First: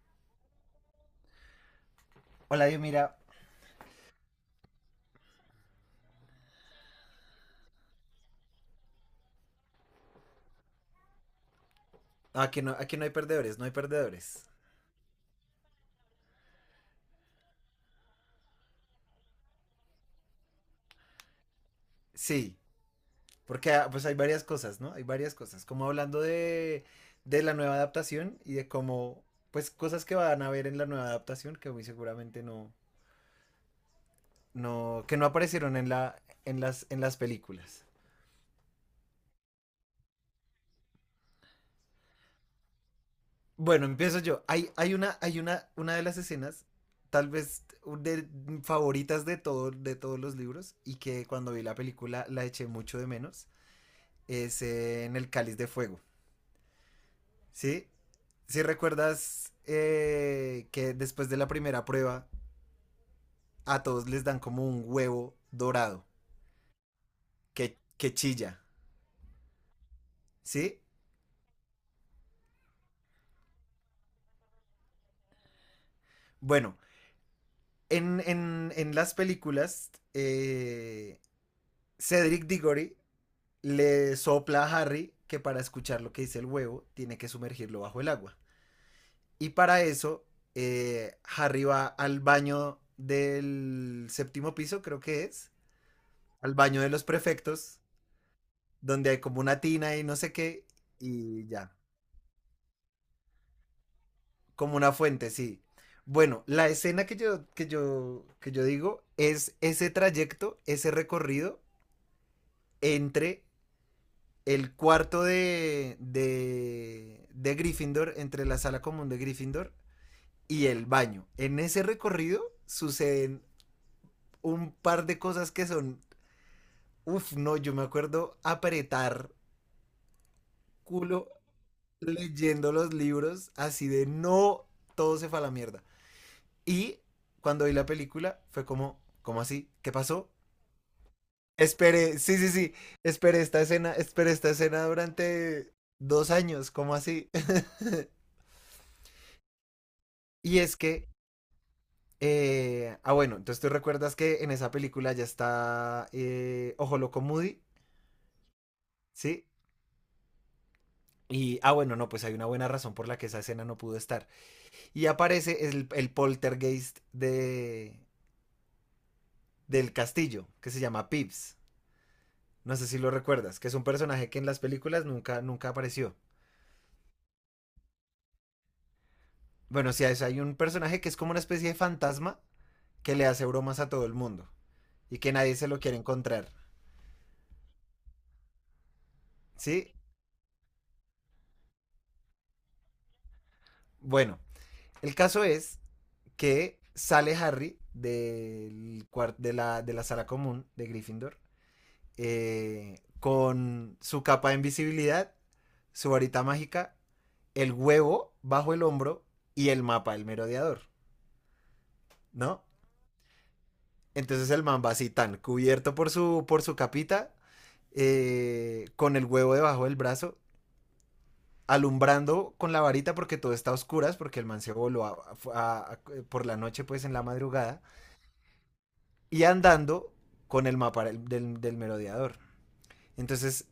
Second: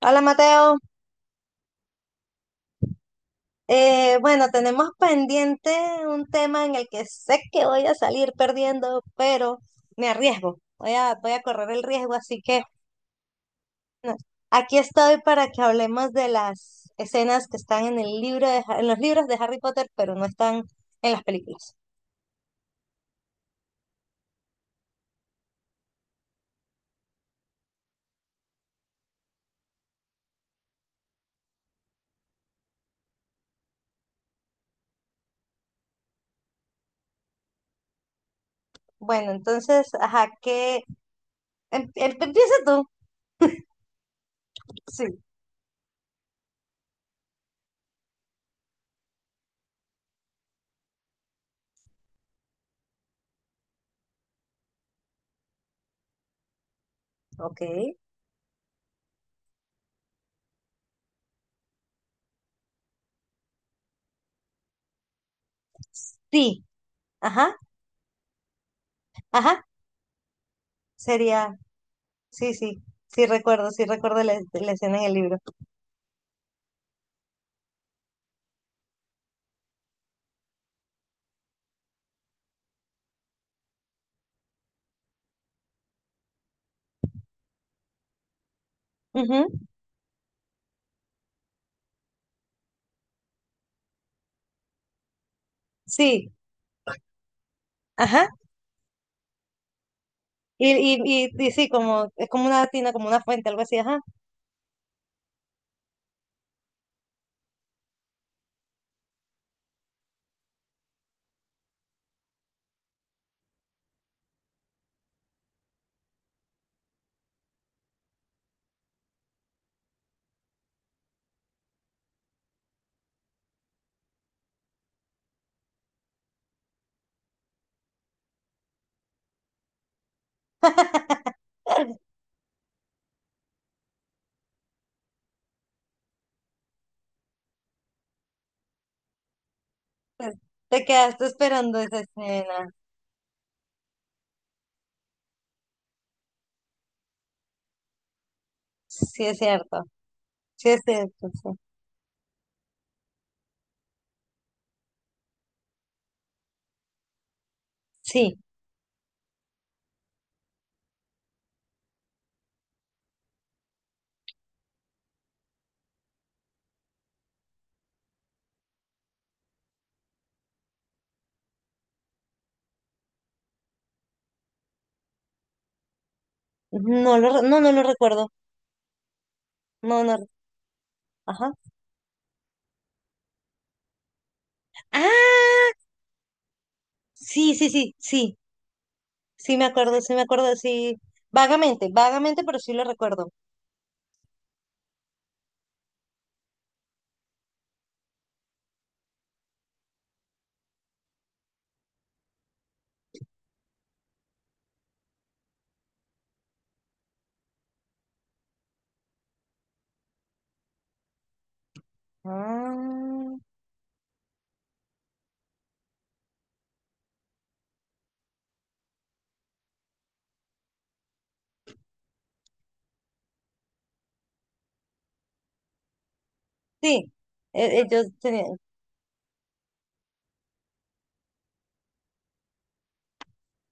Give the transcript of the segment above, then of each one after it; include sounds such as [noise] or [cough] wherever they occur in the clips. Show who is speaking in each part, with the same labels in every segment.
Speaker 1: Hola Mateo.
Speaker 2: Hola, Dios, mira.
Speaker 1: Bueno, tenemos pendiente un tema en el que sé que voy a salir perdiendo, pero me arriesgo, voy a correr el riesgo, así que
Speaker 2: Aquí no hay perdedores, no hay
Speaker 1: bueno,
Speaker 2: perdedores.
Speaker 1: aquí estoy para que hablemos de las escenas que están en el libro de en los libros de Harry Potter, pero no están en las películas.
Speaker 2: Sí, porque pues hay varias cosas, ¿no? Hay varias cosas. Como hablando de la nueva adaptación y de cómo, pues cosas que van a ver en la nueva adaptación que muy seguramente no, que no aparecieron en las películas.
Speaker 1: Bueno, entonces, ajá, ¿qué? Empieza tú.
Speaker 2: Bueno, empiezo yo. Hay, hay
Speaker 1: Sí,
Speaker 2: una, hay una, una de las escenas, tal vez un de, favoritas de todos los libros y que cuando vi la película la eché mucho de menos. Es en el cáliz de fuego.
Speaker 1: ok.
Speaker 2: Sí, si recuerdas que después de la primera prueba a todos les dan como un huevo dorado
Speaker 1: Sí, ajá,
Speaker 2: que chilla,
Speaker 1: ajá,
Speaker 2: ¿sí?
Speaker 1: sería, sí, sí, sí recuerdo la escena en el
Speaker 2: Bueno, en las películas, Cedric Diggory le sopla a Harry que para escuchar lo que dice el huevo tiene que sumergirlo bajo el agua.
Speaker 1: libro.
Speaker 2: Y para eso, Harry va al baño del séptimo piso, creo que es,
Speaker 1: Sí,
Speaker 2: al baño de los prefectos
Speaker 1: ajá.
Speaker 2: donde hay como una tina y no sé qué,
Speaker 1: Y, y,
Speaker 2: y
Speaker 1: y sí,
Speaker 2: ya,
Speaker 1: como, es como una tina, como una fuente, algo así, ajá.
Speaker 2: como una fuente, sí. Bueno, la escena que yo digo es ese trayecto, ese recorrido entre el cuarto de Gryffindor, entre la sala común de Gryffindor y el baño. En ese recorrido suceden un par de cosas que son, uff, no, yo me acuerdo apretar culo
Speaker 1: [laughs]
Speaker 2: leyendo los libros así de no, todo se fue a la mierda. Y cuando vi la película fue como, ¿cómo así? ¿Qué pasó?
Speaker 1: Pues, te quedaste esperando esa
Speaker 2: Esperé, sí, sí,
Speaker 1: escena.
Speaker 2: sí, esperé esta escena durante 2 años, ¿cómo así? [laughs]
Speaker 1: Sí, es cierto.
Speaker 2: Y
Speaker 1: Sí,
Speaker 2: es
Speaker 1: es
Speaker 2: que,
Speaker 1: cierto.
Speaker 2: bueno, entonces tú recuerdas que en esa película ya está Ojo Loco Moody,
Speaker 1: Sí. Sí.
Speaker 2: ¿sí? Y, bueno, no, pues hay una buena razón por la que esa escena no pudo estar. Y aparece el poltergeist del castillo, que se llama Pips. No sé si lo recuerdas, que es un personaje que en las películas nunca, nunca apareció.
Speaker 1: No, no lo recuerdo.
Speaker 2: Bueno,
Speaker 1: No,
Speaker 2: sí,
Speaker 1: no.
Speaker 2: hay un personaje que es como una
Speaker 1: Ajá.
Speaker 2: especie de fantasma que le hace bromas a todo el mundo y que nadie se
Speaker 1: Ah,
Speaker 2: lo quiere encontrar.
Speaker 1: sí, sí, sí, sí. Sí me
Speaker 2: ¿Sí?
Speaker 1: acuerdo, sí me acuerdo, sí. Vagamente, vagamente, pero sí lo recuerdo.
Speaker 2: Bueno, el caso es que sale Harry del cuar- de la sala común de Gryffindor, con su capa de invisibilidad, su varita mágica, el huevo bajo el hombro y el mapa del merodeador, ¿no?
Speaker 1: Ah,
Speaker 2: Entonces el man va así tan cubierto por su capita, con el huevo debajo del brazo, alumbrando con la varita porque todo está a oscuras, porque el man se voló por la noche, pues
Speaker 1: sí.
Speaker 2: en la madrugada,
Speaker 1: Ellos tenían...
Speaker 2: y andando con el mapa del merodeador. Entonces,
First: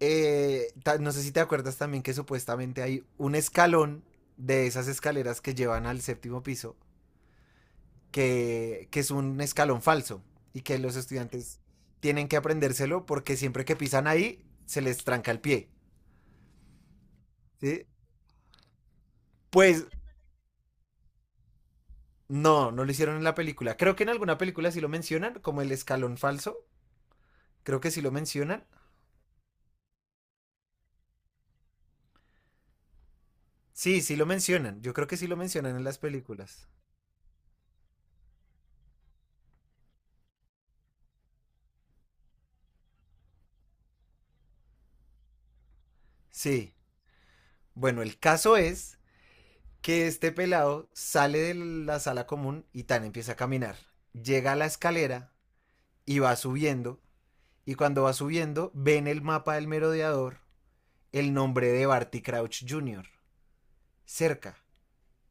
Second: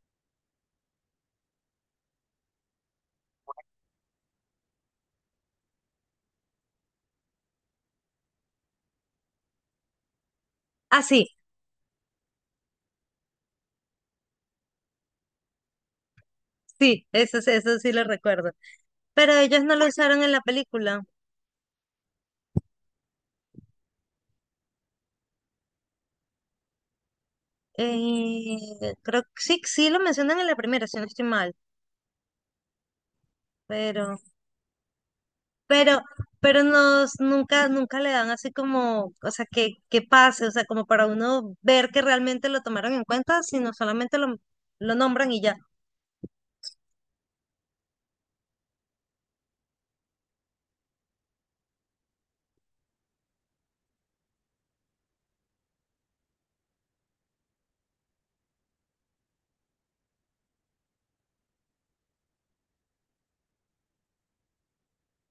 Speaker 2: no sé si te acuerdas también que supuestamente hay un escalón de esas escaleras que llevan al séptimo piso que es un escalón falso y que los
Speaker 1: Ah, sí,
Speaker 2: estudiantes tienen que aprendérselo porque siempre que pisan ahí se les tranca el pie.
Speaker 1: sí, eso, eso
Speaker 2: ¿Sí?
Speaker 1: sí lo recuerdo. Pero ellos no
Speaker 2: Pues
Speaker 1: lo usaron en la película.
Speaker 2: no, no lo hicieron en la película. Creo que en alguna película sí lo mencionan, como el escalón falso. Creo que sí lo mencionan.
Speaker 1: Eh, creo que sí, sí lo mencionan en la primera, si no estoy mal,
Speaker 2: Sí, sí
Speaker 1: pero,
Speaker 2: lo mencionan. Yo creo que sí lo mencionan en las
Speaker 1: pero, pero
Speaker 2: películas.
Speaker 1: nos nunca, nunca le dan así como, o sea, que pase, o sea, como para uno ver que realmente lo tomaron en cuenta, sino solamente lo nombran y ya.
Speaker 2: Sí. Bueno, el caso es que este pelado sale de la sala común y tan empieza a caminar. Llega a la escalera y va subiendo. Y cuando va subiendo, ve en el mapa del merodeador el nombre de Barty Crouch Jr. cerca.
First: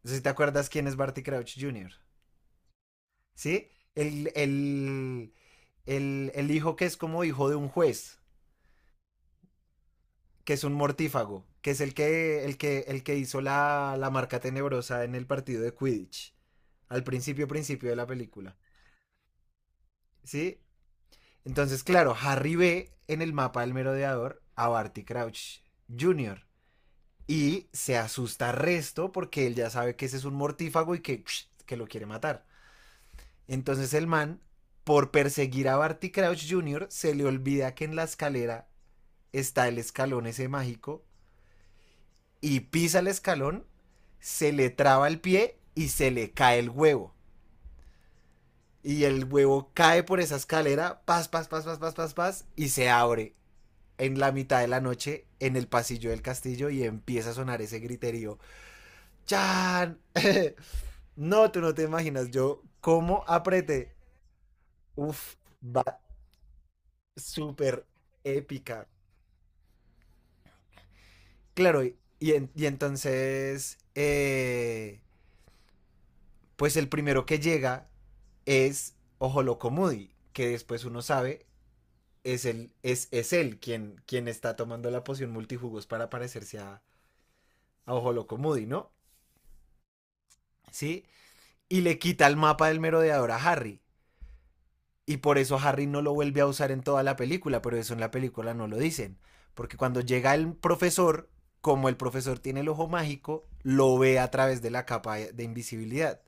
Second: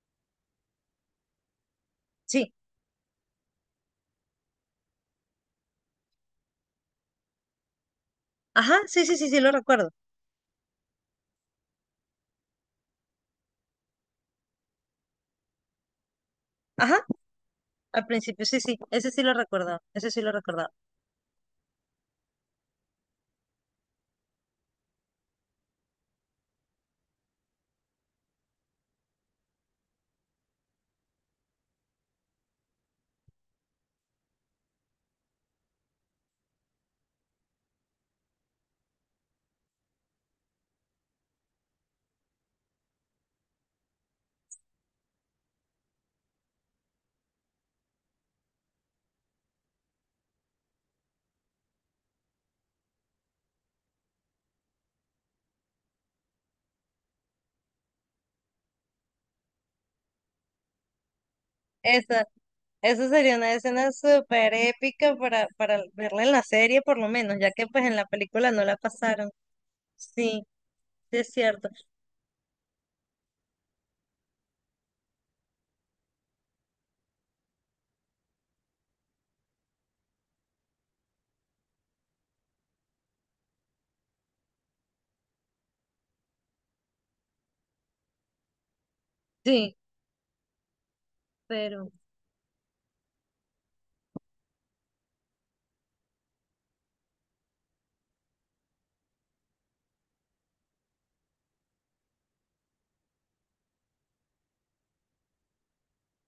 Speaker 2: No sé si te acuerdas quién es Barty Crouch Jr.
Speaker 1: Sí,
Speaker 2: ¿Sí? El hijo que es como hijo de un juez,
Speaker 1: ajá, sí, sí, sí, sí lo recuerdo.
Speaker 2: que es un mortífago, que es el que hizo la marca tenebrosa en el partido de Quidditch. Al
Speaker 1: Ajá,
Speaker 2: principio, principio de
Speaker 1: al
Speaker 2: la
Speaker 1: principio,
Speaker 2: película.
Speaker 1: sí, sí, ese sí lo recordaba, ese sí lo
Speaker 2: ¿Sí?
Speaker 1: recordaba.
Speaker 2: Entonces, claro, Harry ve en el mapa del merodeador a Barty Crouch Jr. Y se asusta resto porque él ya sabe que ese es un mortífago y que lo quiere matar. Entonces el man, por perseguir a Barty Crouch Jr., se le olvida que en la escalera está el escalón ese mágico y pisa el escalón, se le traba el pie y se le cae el huevo. Y el huevo cae por esa escalera, pas, pas, pas, pas, pas, pas, pas, y se abre en la mitad de la noche en el pasillo del castillo y empieza a sonar ese griterío. ¡Chan! [laughs] No, tú no te
Speaker 1: Esa,
Speaker 2: imaginas, yo
Speaker 1: eso
Speaker 2: cómo
Speaker 1: sería una escena
Speaker 2: apreté.
Speaker 1: súper épica
Speaker 2: Uf,
Speaker 1: para
Speaker 2: va
Speaker 1: verla en la serie, por lo menos, ya que pues
Speaker 2: súper
Speaker 1: en la película no la
Speaker 2: épica.
Speaker 1: pasaron. Sí, sí es cierto.
Speaker 2: Claro, y entonces, pues el primero que llega es Ojolocomudi, que después uno sabe es él, es él quien está tomando la poción multijugos para parecerse a Ojolocomudi, ¿no?
Speaker 1: Sí,
Speaker 2: Sí, y
Speaker 1: pero
Speaker 2: le quita el mapa del merodeador a Harry. Y por eso Harry no lo vuelve a usar en toda la película, pero eso en la película no lo dicen. Porque cuando llega el profesor, como el profesor tiene el ojo mágico, lo ve a través de la capa de invisibilidad,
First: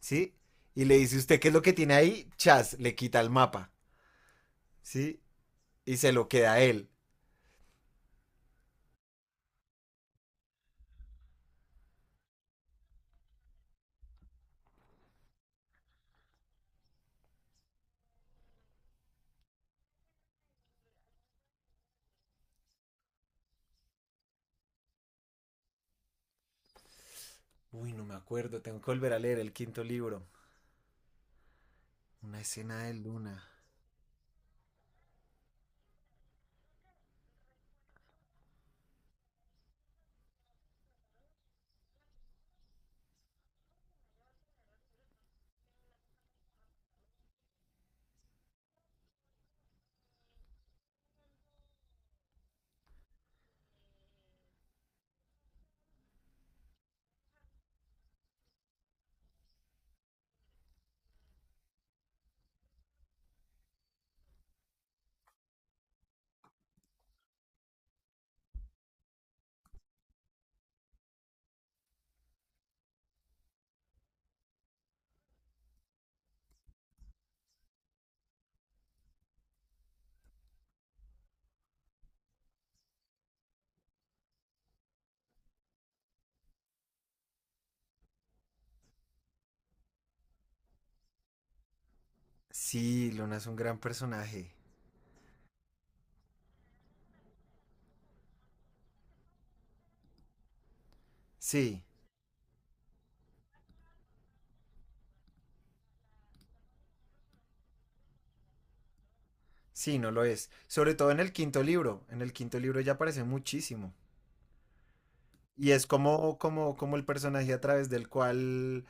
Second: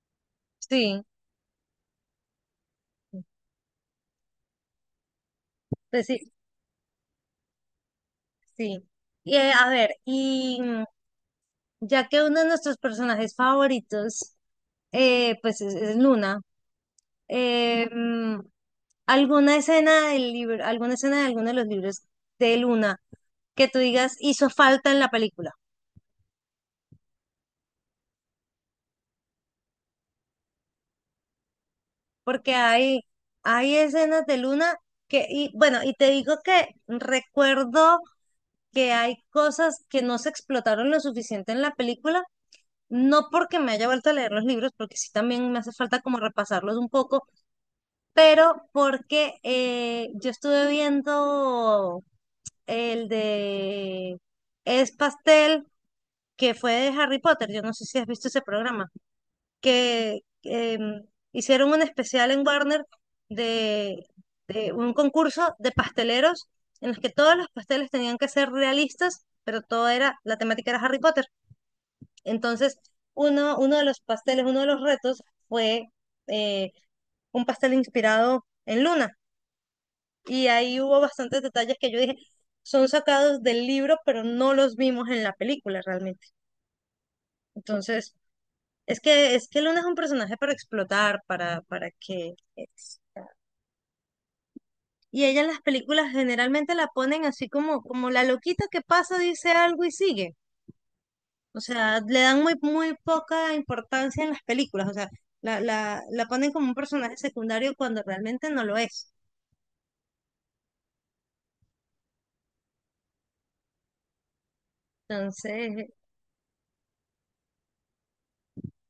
Speaker 2: ¿sí? Y le
Speaker 1: sí,
Speaker 2: dice, ¿usted qué es lo que tiene ahí? Chas, le quita el mapa, ¿sí? Y
Speaker 1: pues
Speaker 2: se
Speaker 1: sí,
Speaker 2: lo queda a él.
Speaker 1: sí. Y, a ver, y mm, ya que uno de nuestros personajes favoritos, pues es Luna, mm, ¿alguna escena del libro, alguna escena de alguno de los libros de Luna que tú digas hizo falta en la película?
Speaker 2: Uy, no me acuerdo, tengo que volver a leer el quinto libro. Una
Speaker 1: Porque
Speaker 2: escena de
Speaker 1: hay,
Speaker 2: Luna.
Speaker 1: hay escenas de Luna que, y bueno, y te digo que recuerdo que hay cosas que no se explotaron lo suficiente en la película. No porque me haya vuelto a leer los libros, porque sí también me hace falta como repasarlos un poco, pero porque yo estuve viendo el de Es Pastel, que fue de Harry Potter, yo no sé si has visto ese programa, que em, hicieron un especial en Warner de, de un concurso de pasteleros en los que todos los pasteles tenían que ser realistas, pero todo era, la temática era Harry Potter. Entonces, uno, uno de los pasteles, uno de los retos fue eh, un pastel inspirado en Luna. Y ahí hubo bastantes detalles que yo dije, son sacados del libro, pero no los vimos en la película realmente. Entonces, es que Luna es un personaje para explotar, para que... es-
Speaker 2: Sí, Luna es un gran personaje.
Speaker 1: Y ella en las películas generalmente la ponen así como, como la loquita que pasa, dice algo y sigue. O
Speaker 2: Sí,
Speaker 1: sea, le dan muy, muy poca importancia en las películas. O sea, la ponen como un personaje secundario cuando realmente no lo es.
Speaker 2: sí, no lo es. Sobre todo en el quinto libro. En el quinto libro ya aparece muchísimo. Y es
Speaker 1: Entonces,
Speaker 2: como el personaje a través del cual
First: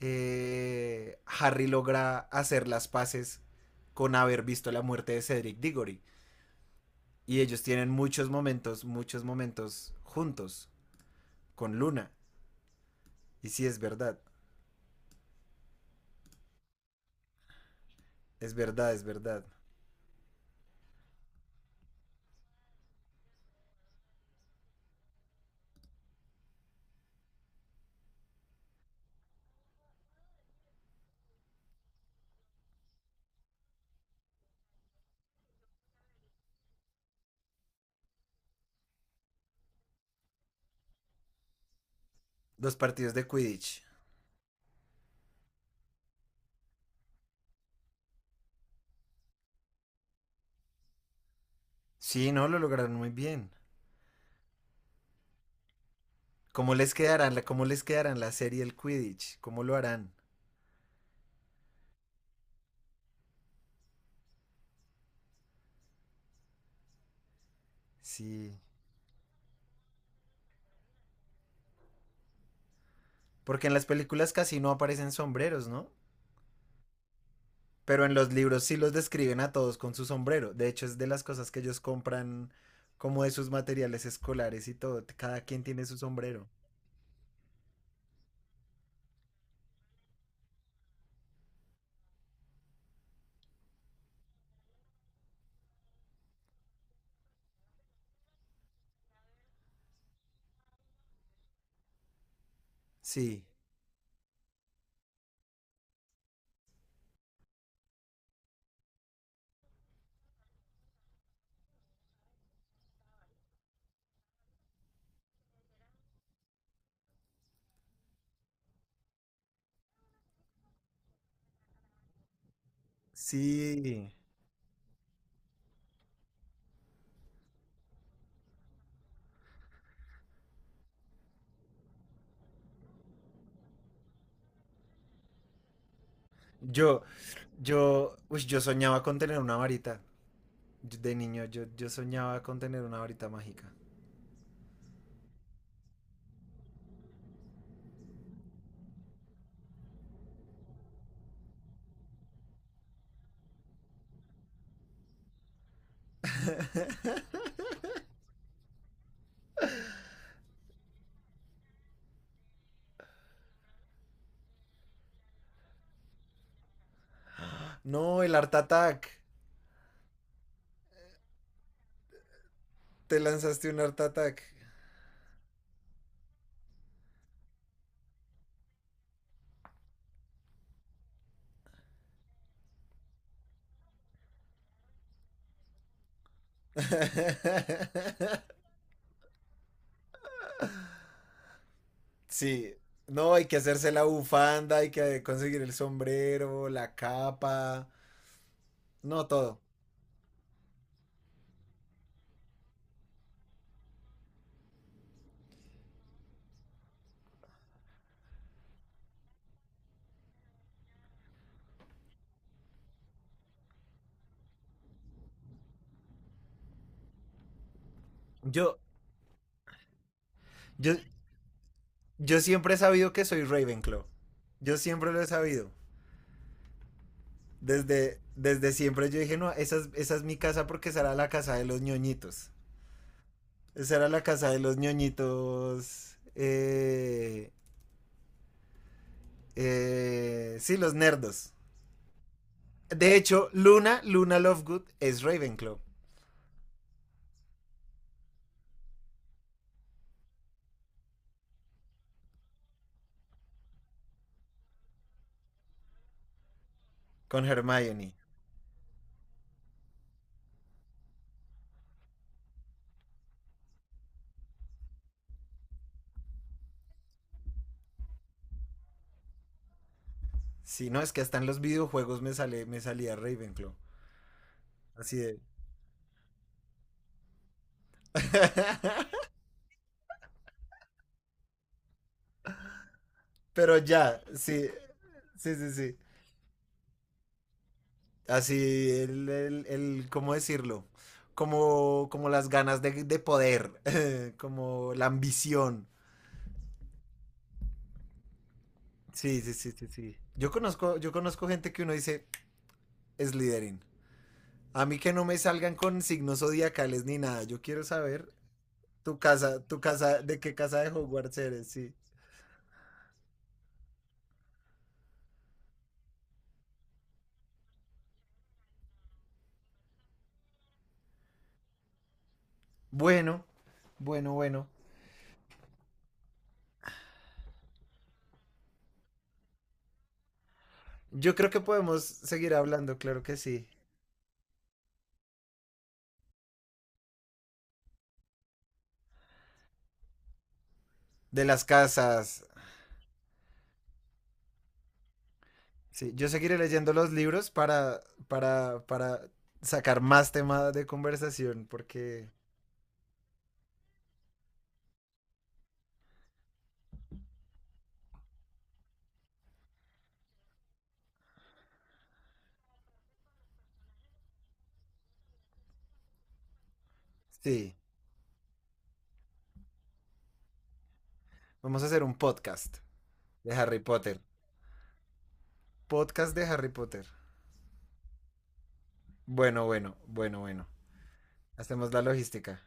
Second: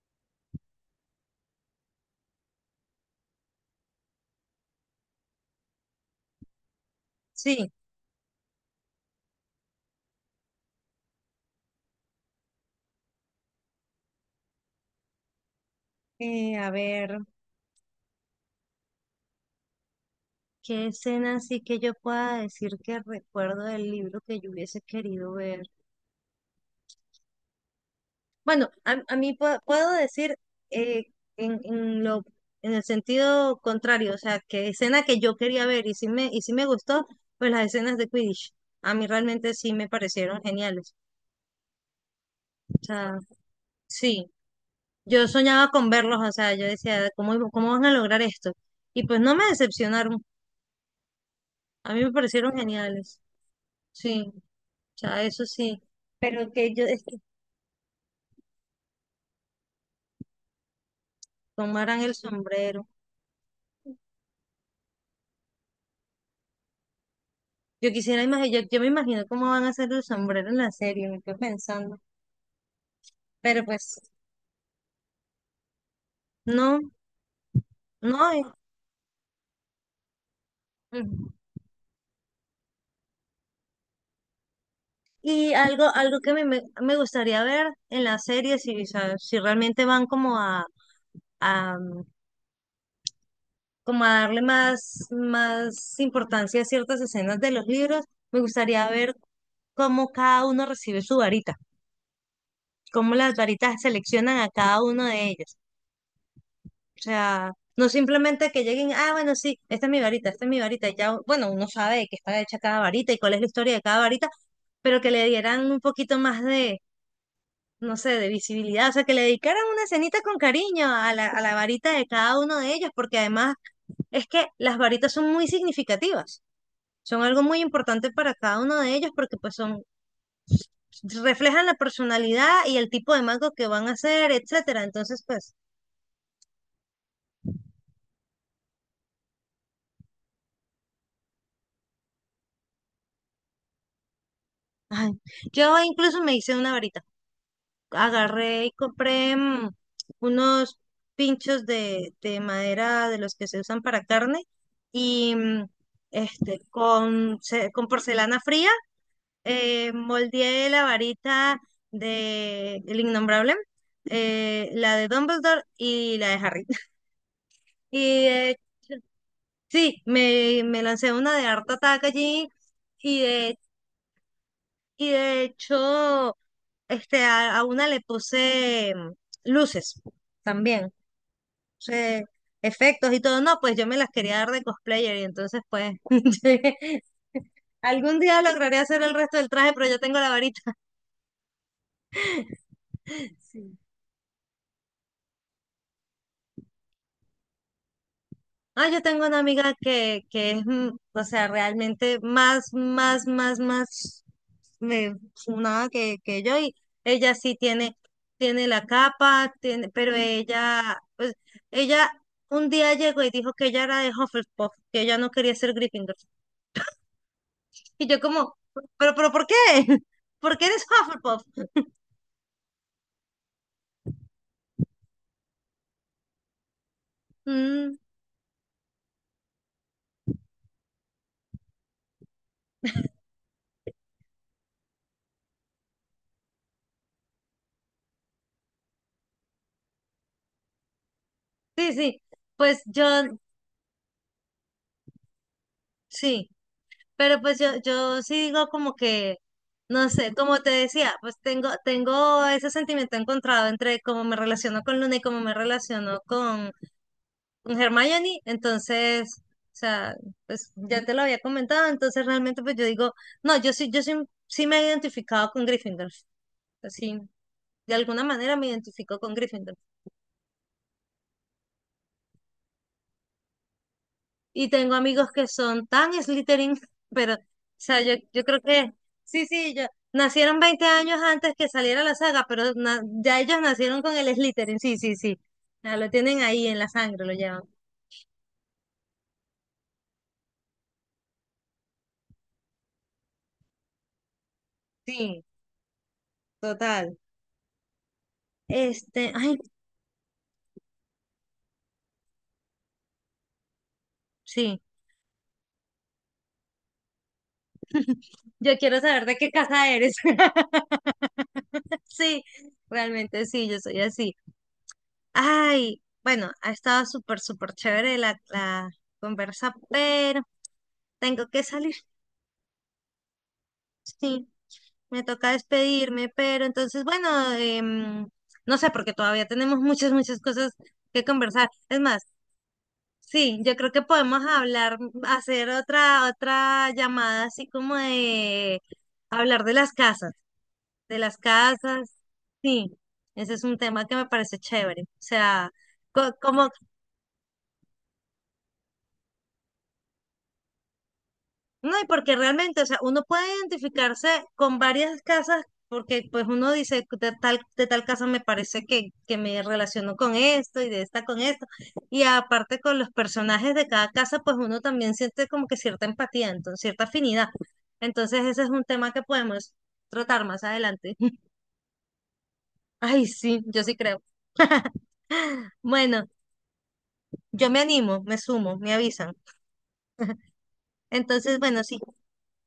Speaker 2: Harry logra hacer las paces con haber visto la muerte de Cedric Diggory. Y ellos
Speaker 1: sí.
Speaker 2: tienen muchos momentos juntos con Luna. Y sí, es verdad,
Speaker 1: A ver,
Speaker 2: es verdad, es verdad.
Speaker 1: ¿qué escena sí que yo pueda decir que recuerdo del libro que yo hubiese querido ver? Bueno, a, puedo decir eh, en lo, en el sentido contrario, o sea, que escena que yo quería ver y sí me gustó, pues las escenas de Quidditch. A mí realmente sí me parecieron geniales.
Speaker 2: Los
Speaker 1: O
Speaker 2: partidos
Speaker 1: sea,
Speaker 2: de Quidditch.
Speaker 1: sí. Yo soñaba con verlos, o sea, yo decía, ¿cómo, cómo van a lograr esto? Y pues no me decepcionaron, a mí me
Speaker 2: Sí, no,
Speaker 1: parecieron
Speaker 2: lo lograron muy
Speaker 1: geniales,
Speaker 2: bien.
Speaker 1: sí, o sea, eso sí, pero que
Speaker 2: ¿Cómo
Speaker 1: ellos
Speaker 2: les
Speaker 1: es que
Speaker 2: quedarán, cómo les quedarán la serie del Quidditch? ¿Cómo lo harán?
Speaker 1: tomaran el sombrero. Yo quisiera
Speaker 2: Sí.
Speaker 1: imaginar, yo me imagino cómo van a hacer el sombrero en la serie, me quedo pensando, pero
Speaker 2: Porque en las
Speaker 1: pues
Speaker 2: películas casi no aparecen sombreros, ¿no?
Speaker 1: no,
Speaker 2: Pero en
Speaker 1: no.
Speaker 2: los
Speaker 1: Y,
Speaker 2: libros sí los describen a todos con su sombrero. De hecho, es de las
Speaker 1: ujú.
Speaker 2: cosas que ellos compran como de sus materiales escolares y todo. Cada
Speaker 1: Y
Speaker 2: quien
Speaker 1: algo,
Speaker 2: tiene su
Speaker 1: algo que me,
Speaker 2: sombrero.
Speaker 1: me me gustaría ver en la serie, si, o sea, si realmente van como a, como a darle más, más importancia a ciertas escenas de los libros, me gustaría ver cómo cada uno recibe su varita, cómo las
Speaker 2: Sí,
Speaker 1: varitas seleccionan a cada uno de ellos. O sea, no simplemente que lleguen, ah, bueno, sí, esta es mi varita, esta es mi varita, y ya, bueno, uno sabe de qué está hecha cada varita y cuál es la historia de cada varita, pero que le dieran un poquito más de, no sé, de visibilidad, o sea, que le dedicaran una cenita con cariño a a la varita de cada uno de ellos, porque además
Speaker 2: sí.
Speaker 1: es que las varitas son muy significativas. Son algo muy importante para cada uno de ellos porque pues son, reflejan la personalidad y el tipo de mango que van a hacer, etcétera. Entonces, pues,
Speaker 2: Yo, uy, yo soñaba con tener una varita. De niño, yo soñaba con tener una varita mágica.
Speaker 1: ay, yo incluso me hice una varita. Agarré y compré mm, unos pinchos de madera de los que se usan para carne y mm, este, con, con porcelana fría moldeé la varita de El Innombrable, la de Dumbledore y la de Harry. [laughs]
Speaker 2: No,
Speaker 1: Y
Speaker 2: el Art Attack.
Speaker 1: sí, me lancé una de harta ataque allí y
Speaker 2: Te
Speaker 1: de,
Speaker 2: lanzaste un Art Attack.
Speaker 1: y de hecho este, a una le puse mm, luces también, puse efectos y todo. No, pues yo me las quería dar de cosplayer y entonces pues [laughs] sí, algún día
Speaker 2: [laughs]
Speaker 1: lograré hacer el resto del traje, pero yo tengo la varita.
Speaker 2: Sí. No,
Speaker 1: [laughs]
Speaker 2: hay que
Speaker 1: Sí.
Speaker 2: hacerse la bufanda, hay que conseguir el sombrero, la capa.
Speaker 1: Ah, yo tengo
Speaker 2: No,
Speaker 1: una
Speaker 2: todo.
Speaker 1: amiga que es, mm, o sea, realmente más, más, más, más. Me, nada que, que yo, y ella sí tiene, tiene la capa, tiene, pero ella, pues, ella un día llegó y dijo que ella era de Hufflepuff, que ella no quería ser Gryffindor. Y yo como,
Speaker 2: Yo,
Speaker 1: pero, ¿por qué? [laughs] ¿Por qué eres
Speaker 2: yo,
Speaker 1: Hufflepuff?
Speaker 2: yo siempre he sabido que soy Ravenclaw. Yo siempre lo he sabido.
Speaker 1: Mm,
Speaker 2: Desde siempre yo dije, no, esa es mi casa porque será la casa de los ñoñitos. Esa era la casa de los ñoñitos. Sí, los nerdos.
Speaker 1: sí, sí, pues yo,
Speaker 2: De hecho, Luna, Luna Lovegood es Ravenclaw
Speaker 1: sí, pero pues yo sí digo como que, no sé, como te decía, pues tengo, tengo ese sentimiento encontrado entre cómo me relaciono con Luna y cómo me relaciono con
Speaker 2: con Hermione.
Speaker 1: Hermione, entonces, o sea, pues ya te lo había comentado, entonces realmente pues yo digo, no, yo sí, yo sí, sí me he identificado con Gryffindor, así, de alguna manera me identifico con Gryffindor.
Speaker 2: Sí, no, es que hasta en los videojuegos me salía Ravenclaw.
Speaker 1: Y tengo
Speaker 2: Así
Speaker 1: amigos
Speaker 2: de.
Speaker 1: que son tan Slytherin, [laughs] pero, o sea, yo creo que,
Speaker 2: [laughs]
Speaker 1: sí, sí, yo, nacieron 20 años antes que saliera la saga, pero na- ya ellos
Speaker 2: Pero
Speaker 1: nacieron con
Speaker 2: ya,
Speaker 1: el
Speaker 2: sí.
Speaker 1: Slytherin, sí, sí, sí,
Speaker 2: Sí, sí,
Speaker 1: ya
Speaker 2: sí.
Speaker 1: lo tienen ahí en la sangre, lo llevan.
Speaker 2: Así, ¿cómo decirlo? Como las ganas de poder, [laughs] como la
Speaker 1: Sí,
Speaker 2: ambición.
Speaker 1: total. Este,
Speaker 2: Sí, sí,
Speaker 1: ay,
Speaker 2: sí, sí, sí. Yo conozco gente que uno dice, es Slytherin.
Speaker 1: sí.
Speaker 2: A mí que no me salgan con signos zodiacales ni nada. Yo quiero saber
Speaker 1: Yo quiero saber de qué
Speaker 2: tu
Speaker 1: casa eres.
Speaker 2: casa, de qué casa de Hogwarts eres, sí.
Speaker 1: [laughs] Sí, realmente sí, yo soy así. Ay, bueno, ha estado súper, súper chévere la conversa, pero tengo que salir.
Speaker 2: Bueno, bueno,
Speaker 1: Sí,
Speaker 2: bueno.
Speaker 1: me toca despedirme, pero entonces, bueno, em, no sé, porque todavía tenemos muchas, muchas cosas que
Speaker 2: Yo creo que
Speaker 1: conversar. Es
Speaker 2: podemos
Speaker 1: más,
Speaker 2: seguir hablando, claro que
Speaker 1: sí,
Speaker 2: sí.
Speaker 1: yo creo que podemos hablar, hacer otra llamada así como de hablar de las casas. De las
Speaker 2: De las
Speaker 1: casas,
Speaker 2: casas,
Speaker 1: sí, ese es un tema que me parece chévere. O sea,
Speaker 2: sí, yo
Speaker 1: co-
Speaker 2: seguiré
Speaker 1: como,
Speaker 2: leyendo los libros para sacar más temas de conversación,
Speaker 1: no, y
Speaker 2: porque
Speaker 1: porque realmente, o sea, uno puede identificarse con varias casas, porque pues uno dice, de tal casa me parece que me relaciono con esto y de esta con esto. Y aparte con los personajes de cada casa, pues uno también siente como que cierta empatía, entonces, cierta afinidad.
Speaker 2: sí,
Speaker 1: Entonces, ese es un tema que podemos tratar más adelante. [laughs]
Speaker 2: vamos a hacer un podcast
Speaker 1: Ay,
Speaker 2: de
Speaker 1: sí,
Speaker 2: Harry
Speaker 1: yo sí
Speaker 2: Potter.
Speaker 1: creo. [laughs] Bueno,
Speaker 2: Podcast de Harry Potter.
Speaker 1: yo me animo, me sumo, me avisan.
Speaker 2: Bueno, bueno, bueno, bueno.
Speaker 1: Entonces, bueno,
Speaker 2: Hacemos
Speaker 1: sí,
Speaker 2: la logística.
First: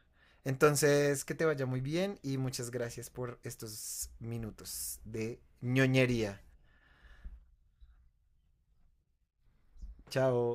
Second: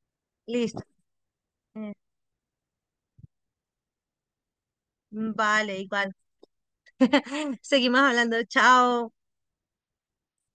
Speaker 1: listo.
Speaker 2: Entonces, que te vaya muy
Speaker 1: Eh,
Speaker 2: bien y muchas gracias por estos minutos de
Speaker 1: Vale, igual.
Speaker 2: ñoñería.
Speaker 1: [laughs] Seguimos hablando. Chao.
Speaker 2: Chao.